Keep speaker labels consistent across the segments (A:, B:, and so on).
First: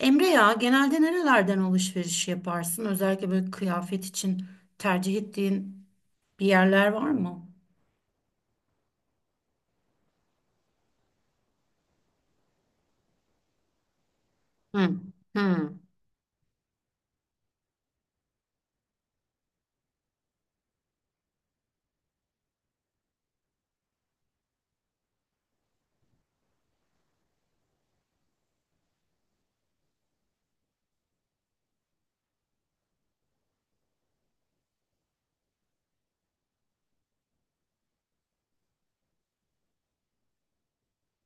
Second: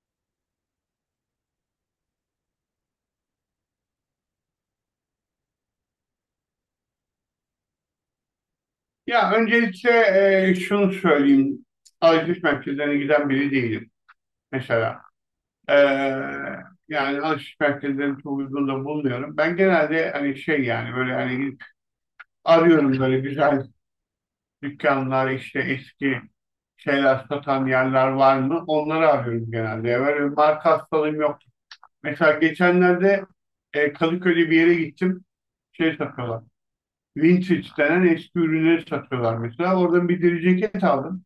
A: Emre ya genelde nerelerden alışveriş yaparsın? Özellikle böyle kıyafet için tercih ettiğin bir yerler var mı?
B: Ya öncelikle şunu söyleyeyim. Alışveriş merkezlerine giden biri değilim
A: Hı,
B: mesela. E,
A: hı,
B: yani alışveriş merkezlerinin çok uygun da bulmuyorum. Ben genelde hani şey yani böyle hani gidip arıyorum böyle güzel dükkanlar işte eski şeyler satan yerler var mı? Onları arıyorum genelde. Böyle bir marka hastalığım yok. Mesela geçenlerde Kadıköy'de bir yere gittim. Şey satıyorlar. Vintage denen eski ürünleri satıyorlar mesela. Oradan bir deri ceket aldım.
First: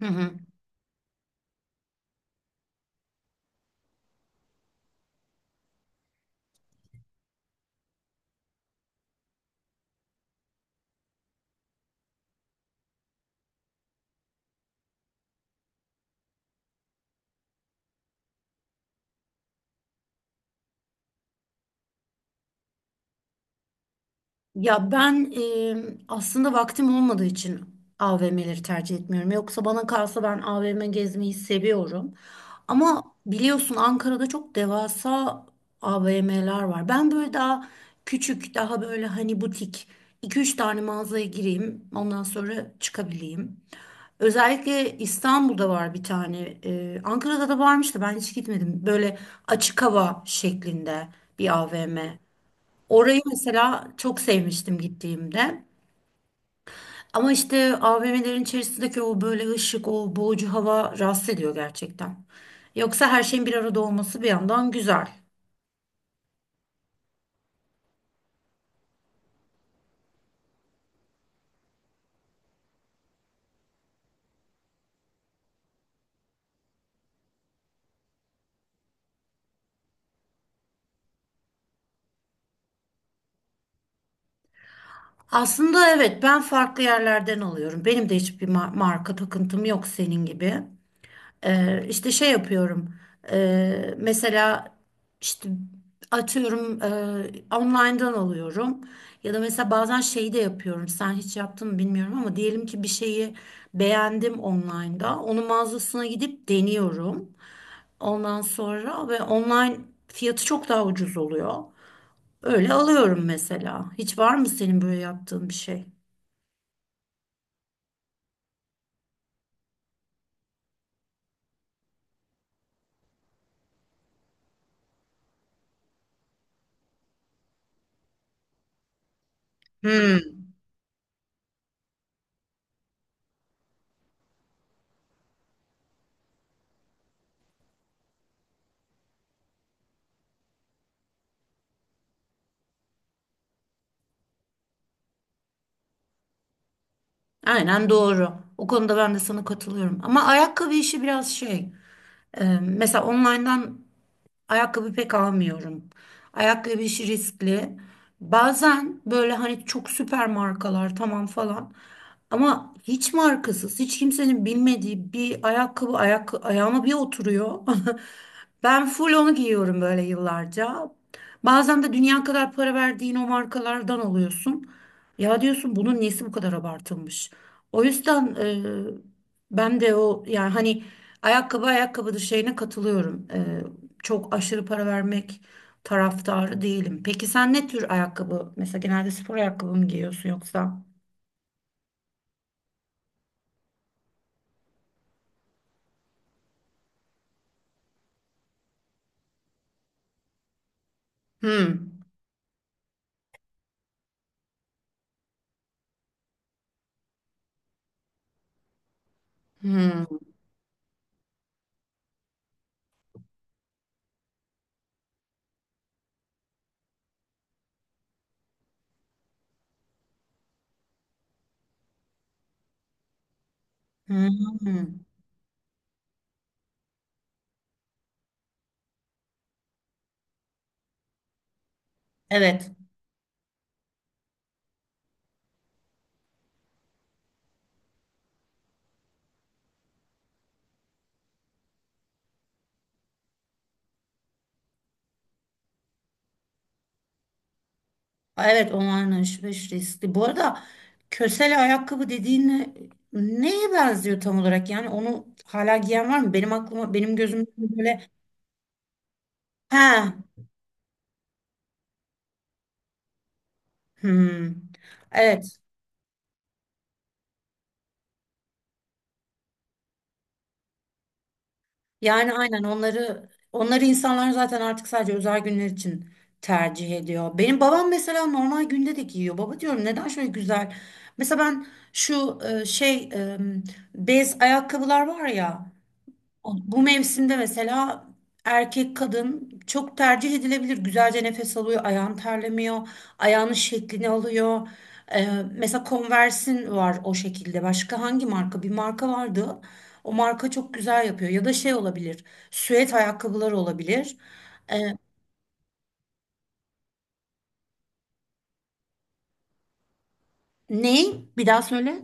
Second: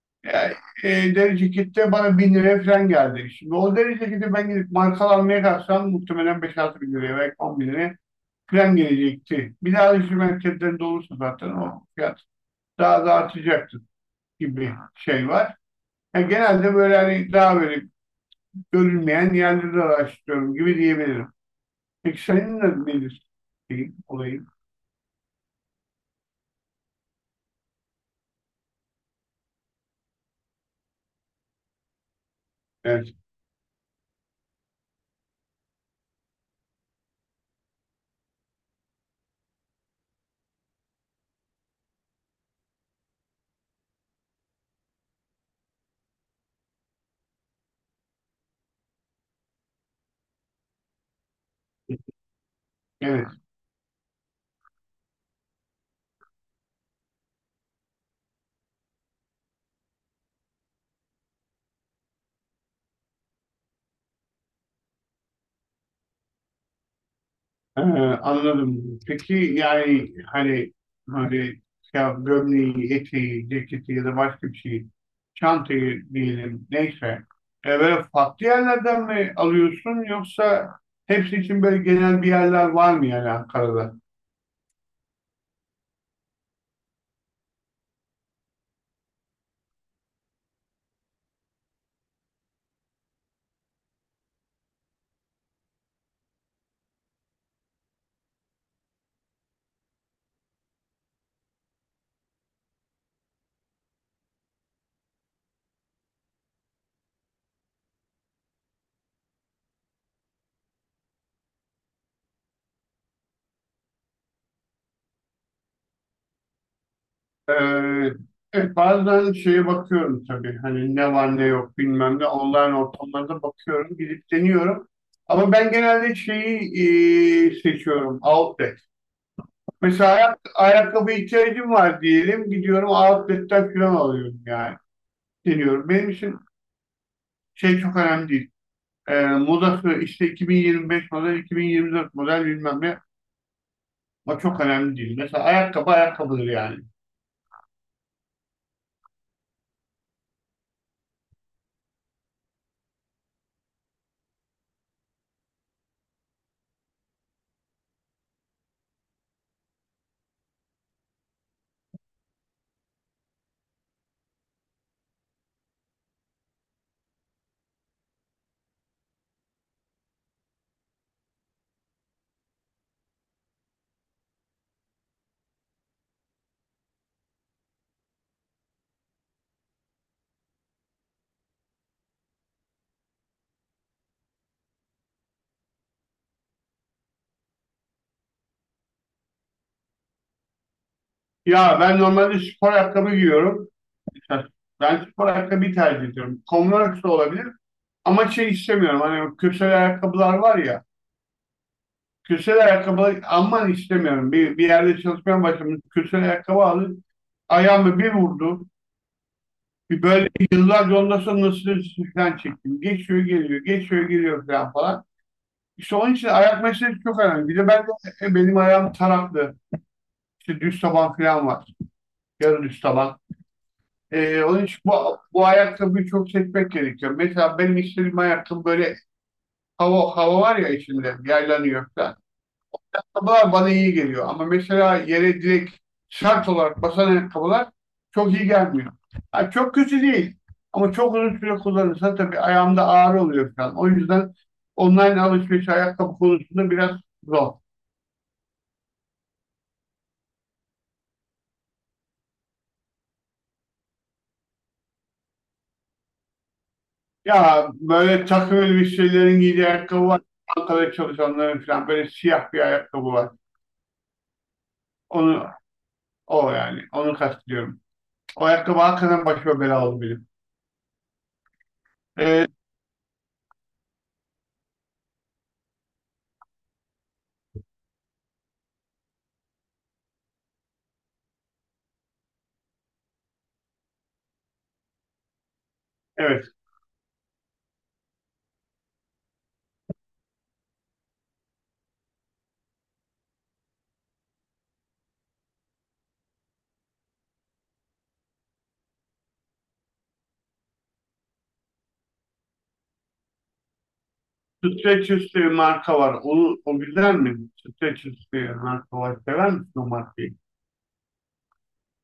A: hı, hı.
B: Yani, deri cekette bana 1000 liraya falan geldi. Şimdi o deri ceketi ben gidip markalı almaya kalksam muhtemelen beş altı bin liraya belki 10 bin liraya falan gelecekti. Bir daha alışveriş merkezlerinde olursa zaten o fiyat daha da artacaktı gibi şey var. Yani genelde böyle hani daha böyle görülmeyen yerleri araştırıyorum gibi diyebilirim. Peki senin de nedir şeyin, olayın?
A: Ya ben aslında vaktim olmadığı için AVM'leri tercih etmiyorum. Yoksa bana kalsa ben AVM gezmeyi seviyorum. Ama
B: Evet.
A: biliyorsun Ankara'da çok devasa AVM'ler var. Ben böyle daha küçük, daha böyle hani butik iki üç tane mağazaya gireyim, ondan sonra çıkabileyim. Özellikle İstanbul'da var bir tane. Ankara'da da varmış da ben hiç gitmedim. Böyle açık hava şeklinde bir AVM. Orayı
B: Evet.
A: mesela çok sevmiştim gittiğimde. Ama işte AVM'lerin içerisindeki o böyle ışık, o boğucu hava rahatsız ediyor gerçekten. Yoksa her şeyin bir arada olması bir yandan güzel.
B: Ee, anladım. Peki yani hani ya gömleği, eteği, ceketi ya da başka bir şeyi, çantayı diyelim neyse. Böyle farklı yerlerden mi alıyorsun yoksa hepsi için böyle genel bir yerler var mı yani Ankara'da?
A: Aslında evet ben farklı yerlerden alıyorum. Benim de hiçbir marka takıntım yok senin gibi. İşte şey yapıyorum. Mesela işte atıyorum online'dan alıyorum. Ya da mesela bazen şeyi de yapıyorum. Sen hiç yaptın mı bilmiyorum ama diyelim ki bir şeyi beğendim online'da. Onun mağazasına gidip deniyorum. Ondan sonra ve online fiyatı çok daha ucuz oluyor. Öyle alıyorum mesela. Hiç var mı senin böyle yaptığın bir şey?
B: Ee, evet, bazen şeye bakıyorum tabii hani ne var ne yok bilmem ne online ortamlarda bakıyorum gidip deniyorum. Ama ben genelde şeyi seçiyorum outlet. Mesela
A: Hmm,
B: ayakkabı ihtiyacım var diyelim. Gidiyorum outlet'ten falan alıyorum yani. Deniyorum. Benim için şey çok önemli değil. Modası işte 2025 model, 2024 model bilmem ne. O çok önemli değil. Mesela ayakkabı ayakkabıdır yani.
A: aynen doğru. O konuda ben de sana katılıyorum. Ama ayakkabı işi biraz şey. Mesela online'dan ayakkabı pek almıyorum. Ayakkabı işi riskli. Bazen böyle hani çok süper markalar tamam falan. Ama hiç markasız, hiç kimsenin bilmediği bir ayakkabı ayağıma bir oturuyor. Ben full onu giyiyorum böyle yıllarca. Bazen de dünya kadar para verdiğin o markalardan alıyorsun. Ya diyorsun bunun nesi bu kadar abartılmış? O yüzden ben de o yani hani ayakkabı ayakkabıdır şeyine katılıyorum, çok aşırı para vermek taraftarı değilim. Peki sen ne tür ayakkabı? Mesela genelde spor ayakkabı mı giyiyorsun yoksa?
B: Ya ben normalde spor ayakkabı giyiyorum. Mesela ben spor ayakkabıyı tercih ediyorum. Converse de olabilir. Ama şey istemiyorum. Hani kürsel ayakkabılar var ya.
A: Hmm.
B: Kürsel ayakkabı aman istemiyorum. Bir yerde çalışmaya başladım. Kürsel ayakkabı aldım. Ayağımı bir vurdu. Bir
A: Hmm.
B: böyle yıllarca ondan sonra nasıl falan çektim. Geçiyor geliyor, geçiyor geliyor falan falan. İşte onun için ayak meselesi çok önemli. Bir de ben de benim ayağım taraklı. İşte düz taban falan var. Yarı düz taban. Onun için
A: Hmm.
B: bu ayakkabıyı çok seçmek gerekiyor. Mesela benim istediğim ayakkabı böyle hava var ya içinde yaylanıyor falan.
A: Evet.
B: Ayakkabılar bana iyi geliyor ama mesela yere direkt şart olarak basan ayakkabılar çok iyi gelmiyor. Ha, çok kötü değil ama çok uzun süre kullanırsa tabii ayağımda ağrı oluyor falan. O yüzden online alışveriş ayakkabı konusunda biraz zor.
A: Evet, online alışveriş riskli. Bu arada kösele ayakkabı dediğin neye benziyor tam olarak? Yani onu hala giyen var mı? Benim aklıma benim gözümde
B: Ya
A: böyle
B: böyle takım elbiselerin giydiği ayakkabı
A: he.
B: var. Ankara'da çalışanların falan böyle siyah bir ayakkabı var.
A: Hmm.
B: Onu
A: Evet.
B: onu kastediyorum. O ayakkabı hakikaten başıma bela oldu benim.
A: Yani
B: Ee,
A: aynen onları onları insanlar zaten artık sadece özel günler için tercih ediyor. Benim babam mesela normal günde de giyiyor. Baba diyorum neden şöyle güzel? Mesela ben şu şey bez ayakkabılar var ya,
B: evet.
A: bu mevsimde mesela erkek kadın çok tercih edilebilir. Güzelce nefes alıyor, ayağın terlemiyor, ayağının şeklini alıyor. Ee, mesela Converse'in var o şekilde. Başka hangi marka? Bir marka vardı. O marka çok güzel yapıyor. Ya da şey olabilir, süet ayakkabılar olabilir. Ee,
B: Streç üstü bir marka var. O güzel mi? Streç üstü marka var. Sever misin o markayı?
A: ne? Bir daha söyle.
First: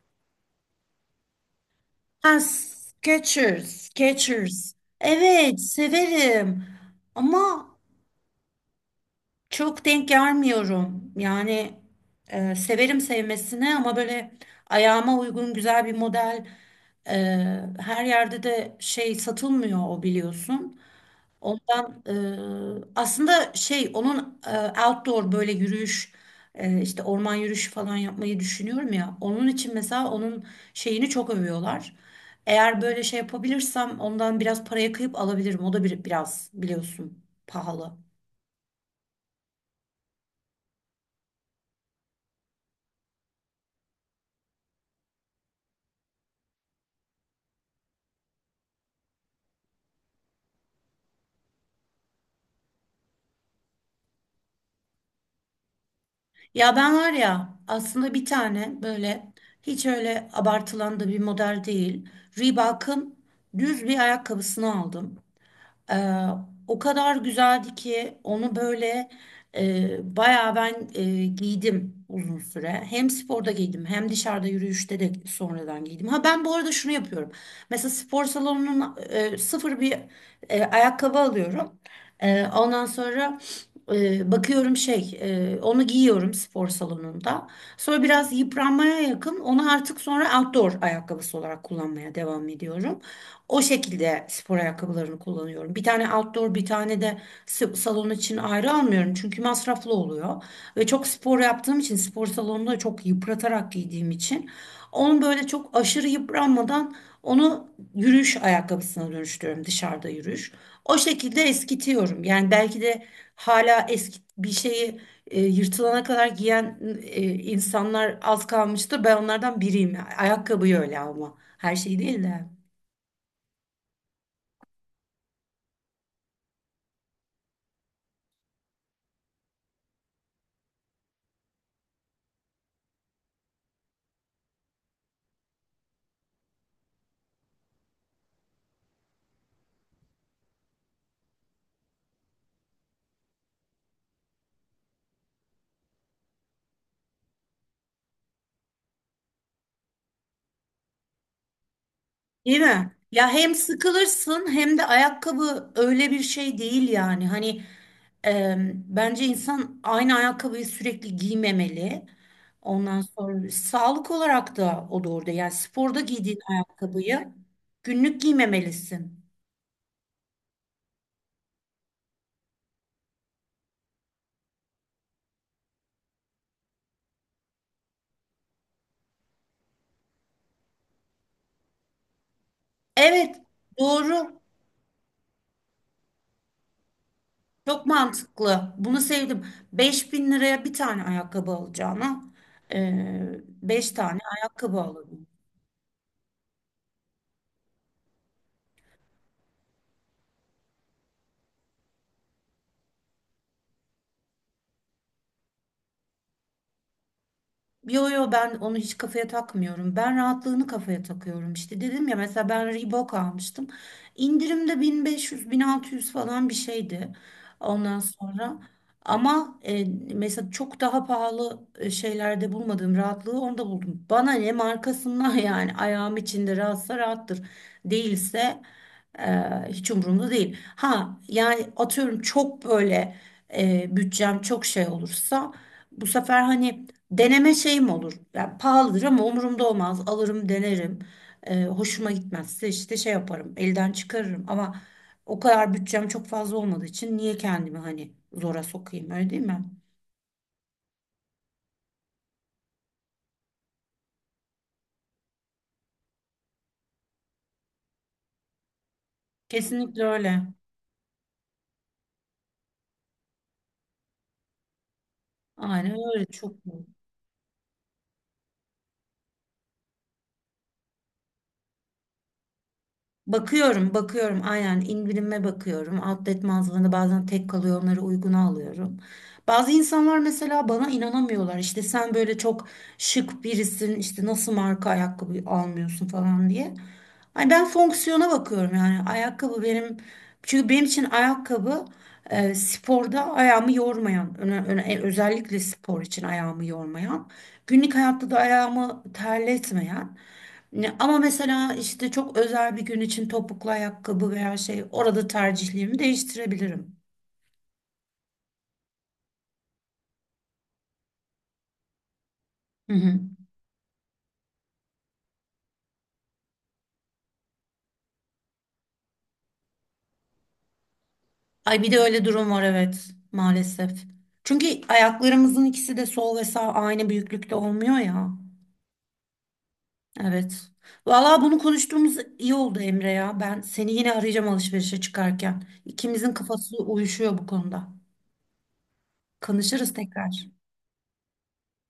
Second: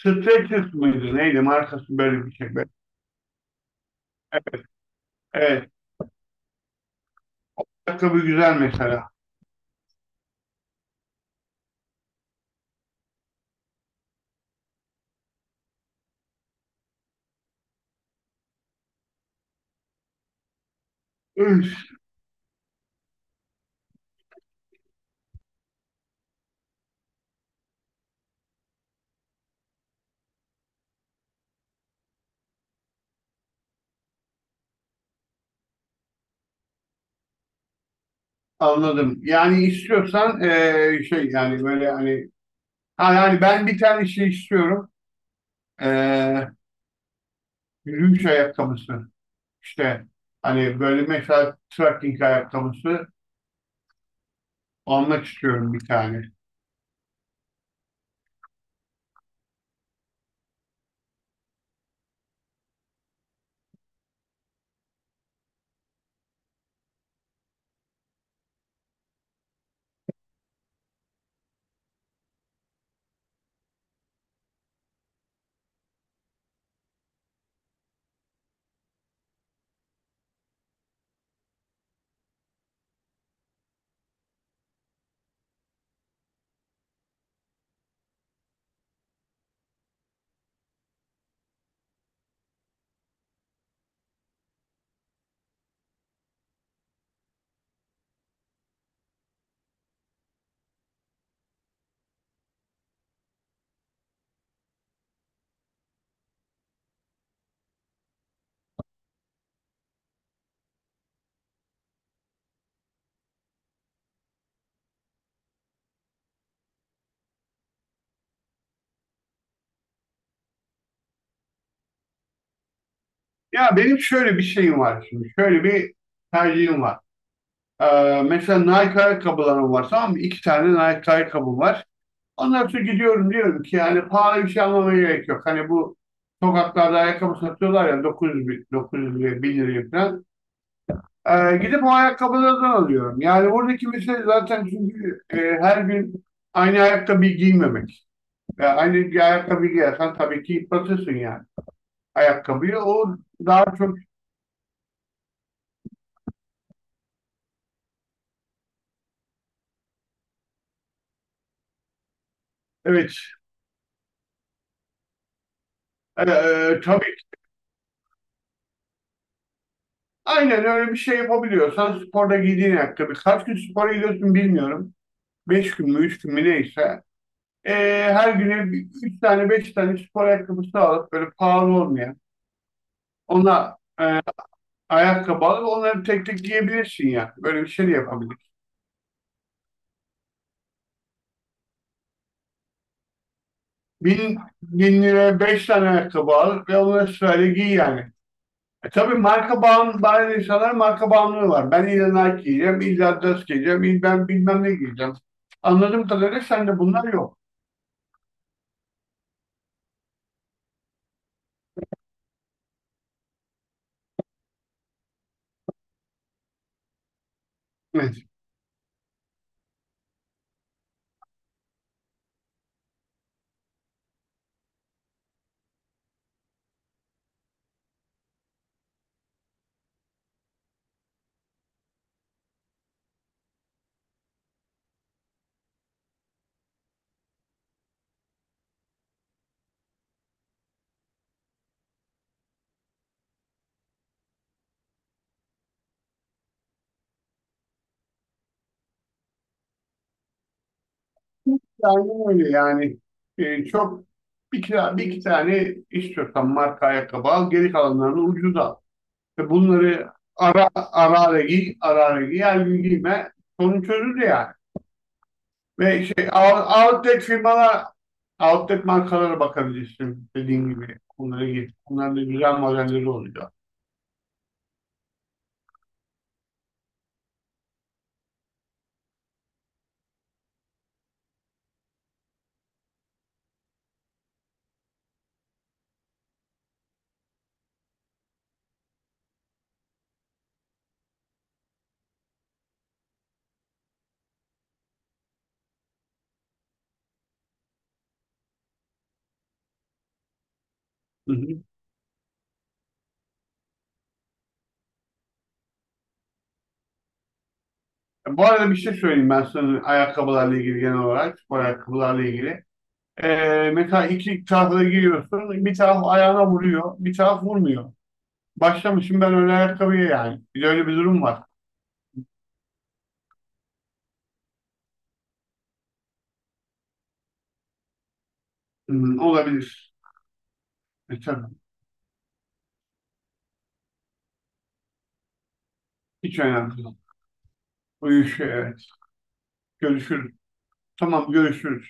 B: Streç üstü müydü? Neydi? Markası böyle bir
A: Ha,
B: şey.
A: Skechers, Skechers. Evet,
B: Evet.
A: severim. Ama
B: Ayakkabı güzel mesela.
A: çok denk gelmiyorum. Yani severim sevmesine ama böyle ayağıma uygun güzel bir model e, her yerde de şey satılmıyor o biliyorsun.
B: Üf,
A: Ondan aslında şey onun outdoor böyle yürüyüş işte orman yürüyüşü falan yapmayı düşünüyorum ya. Onun için mesela onun şeyini çok övüyorlar. Eğer böyle şey yapabilirsem ondan biraz paraya kıyıp alabilirim. O da biraz biliyorsun pahalı.
B: anladım. Yani istiyorsan şey yani böyle hani ha, yani ben bir tane şey istiyorum. Eee yürüyüş ayakkabısı. İşte hani böyle mesela trekking ayakkabısı almak istiyorum bir tane.
A: Ya ben var ya aslında bir tane böyle hiç öyle abartılan da bir model değil. Reebok'un düz bir ayakkabısını aldım. Ee, o kadar güzeldi ki onu böyle bayağı ben giydim uzun süre. Hem sporda giydim hem dışarıda yürüyüşte de sonradan giydim. Ha ben bu arada şunu yapıyorum. Mesela spor salonunun sıfır bir ayakkabı alıyorum. Ondan sonra bakıyorum şey onu giyiyorum spor salonunda. Sonra biraz yıpranmaya yakın onu artık sonra outdoor ayakkabısı olarak kullanmaya devam ediyorum. O şekilde spor ayakkabılarını kullanıyorum. Bir tane outdoor, bir tane de salon için ayrı almıyorum. Çünkü masraflı oluyor. Ve çok spor yaptığım için, spor salonunda çok yıpratarak giydiğim için onu böyle çok aşırı yıpranmadan onu yürüyüş ayakkabısına dönüştürüyorum dışarıda yürüyüş. O şekilde eskitiyorum. Yani belki de hala eski bir şeyi yırtılana kadar giyen insanlar az kalmıştır. Ben onlardan biriyim. Ayakkabıyı öyle ama her şey değil de.
B: Ya benim şöyle bir şeyim var şimdi. Şöyle bir tercihim var. Mesela Nike ayakkabılarım var tamam mı? İki tane Nike ayakkabım var. Ondan sonra gidiyorum diyorum ki yani pahalı bir şey almama gerek yok. Hani bu sokaklarda ayakkabı satıyorlar ya 900 bin, 900 liraya, 1000 liraya falan. Gidip o ayakkabılardan alıyorum. Yani buradaki mesele zaten çünkü her gün aynı ayakkabıyı giymemek. Yani aynı bir ayakkabı giyersen tabii ki yıpratırsın yani
A: Değil
B: ayakkabıyı.
A: mi?
B: O
A: Ya hem
B: daha çok
A: sıkılırsın hem de ayakkabı öyle bir şey değil yani. Hani bence insan aynı ayakkabıyı sürekli giymemeli. Ondan
B: evet.
A: sonra sağlık olarak da o doğru değil. Yani sporda giydiğin
B: Tabii.
A: ayakkabıyı günlük giymemelisin.
B: Aynen öyle bir şey yapabiliyorsan sporda giydiğin ayakkabı. Kaç gün spora gidiyorsun bilmiyorum. 5 gün mü, 3 gün mü neyse. Ee, her güne üç tane, beş tane spor ayakkabısı alıp böyle pahalı olmayan
A: Evet,
B: ona
A: doğru.
B: ayakkabı alıp onları tek tek giyebilirsin ya. Böyle bir
A: Çok
B: şey de yapabilirsin.
A: mantıklı. Bunu sevdim. Beş bin liraya bir tane ayakkabı alacağına 5 tane
B: Bin,
A: ayakkabı
B: bin
A: alır.
B: liraya beş tane ayakkabı al ve onları sırayla giy yani. Tabii, marka bağımlı, bazı insanlar marka bağımlılığı var. Ben illa Nike giyeceğim, illa Adidas giyeceğim, illa ben bilmem ne giyeceğim. Anladığım kadarıyla sende bunlar yok.
A: Yo yo ben onu hiç kafaya takmıyorum. Ben rahatlığını kafaya takıyorum. İşte dedim ya mesela ben Reebok almıştım. İndirimde bin, bin beş yüz, bin altı yüz falan bir şeydi. Ondan
B: Evet.
A: sonra ama mesela çok daha pahalı şeylerde bulmadığım rahatlığı onda buldum. Bana ne markasından yani ayağım içinde rahatsa rahattır. Değilse e, hiç umurumda değil. Ha yani atıyorum çok böyle bütçem çok şey olursa bu sefer hani deneme şeyim olur. Yani pahalıdır ama umurumda olmaz. Alırım, denerim. Hoşuma gitmezse işte şey yaparım. Elden çıkarırım ama o kadar bütçem çok fazla olmadığı için niye kendimi hani zora sokayım öyle değil mi?
B: Aynen öyle yani. Çok bir, kira, bir iki tane istiyorsan marka ayakkabı al, geri kalanlarını ucuz al. Ve
A: Kesinlikle
B: bunları
A: öyle.
B: ara ara ara giy, ara ara giy, her gün giyme. Sorun çözülür yani.
A: Aynen
B: Ve
A: öyle
B: şey
A: çok.
B: outlet firmalar, outlet markalara bakabilirsin dediğim gibi. Onlara git. Bunların da güzel modelleri oluyor.
A: Bakıyorum, bakıyorum. Aynen indirime bakıyorum. Outlet mağazalarında bazen tek kalıyor, onları uyguna alıyorum. Bazı insanlar mesela bana inanamıyorlar. İşte sen böyle çok şık birisin, işte nasıl marka ayakkabı almıyorsun falan diye. Ay ben fonksiyona bakıyorum yani ayakkabı benim çünkü benim için ayakkabı sporda ayağımı yormayan, özellikle spor için ayağımı yormayan, günlük hayatta da ayağımı terletmeyen. Ama
B: Hı hı.
A: mesela işte çok özel bir gün için topuklu ayakkabı veya şey orada tercihlerimi değiştirebilirim.
B: Bu arada bir şey söyleyeyim ben sana ayakkabılarla ilgili genel olarak, spor ayakkabılarla ilgili.
A: Hı hı.
B: Mesela iki tarafı da giriyorsun. Bir taraf ayağına vuruyor, bir taraf vurmuyor. Başlamışım ben öyle ayakkabıya yani. Bir de öyle bir durum var.
A: Ay bir de öyle durum var evet maalesef. Çünkü ayaklarımızın ikisi de sol ve sağ aynı büyüklükte olmuyor ya.
B: Hmm, olabilir.
A: Evet.
B: E,
A: Vallahi
B: tabii.
A: bunu konuştuğumuz iyi oldu Emre ya. Ben seni yine arayacağım alışverişe çıkarken. İkimizin
B: Hiç
A: kafası
B: önemli değil.
A: uyuşuyor bu konuda.
B: Uyuşuyor evet.
A: Konuşuruz
B: Görüşürüz.
A: tekrar.
B: Tamam görüşürüz.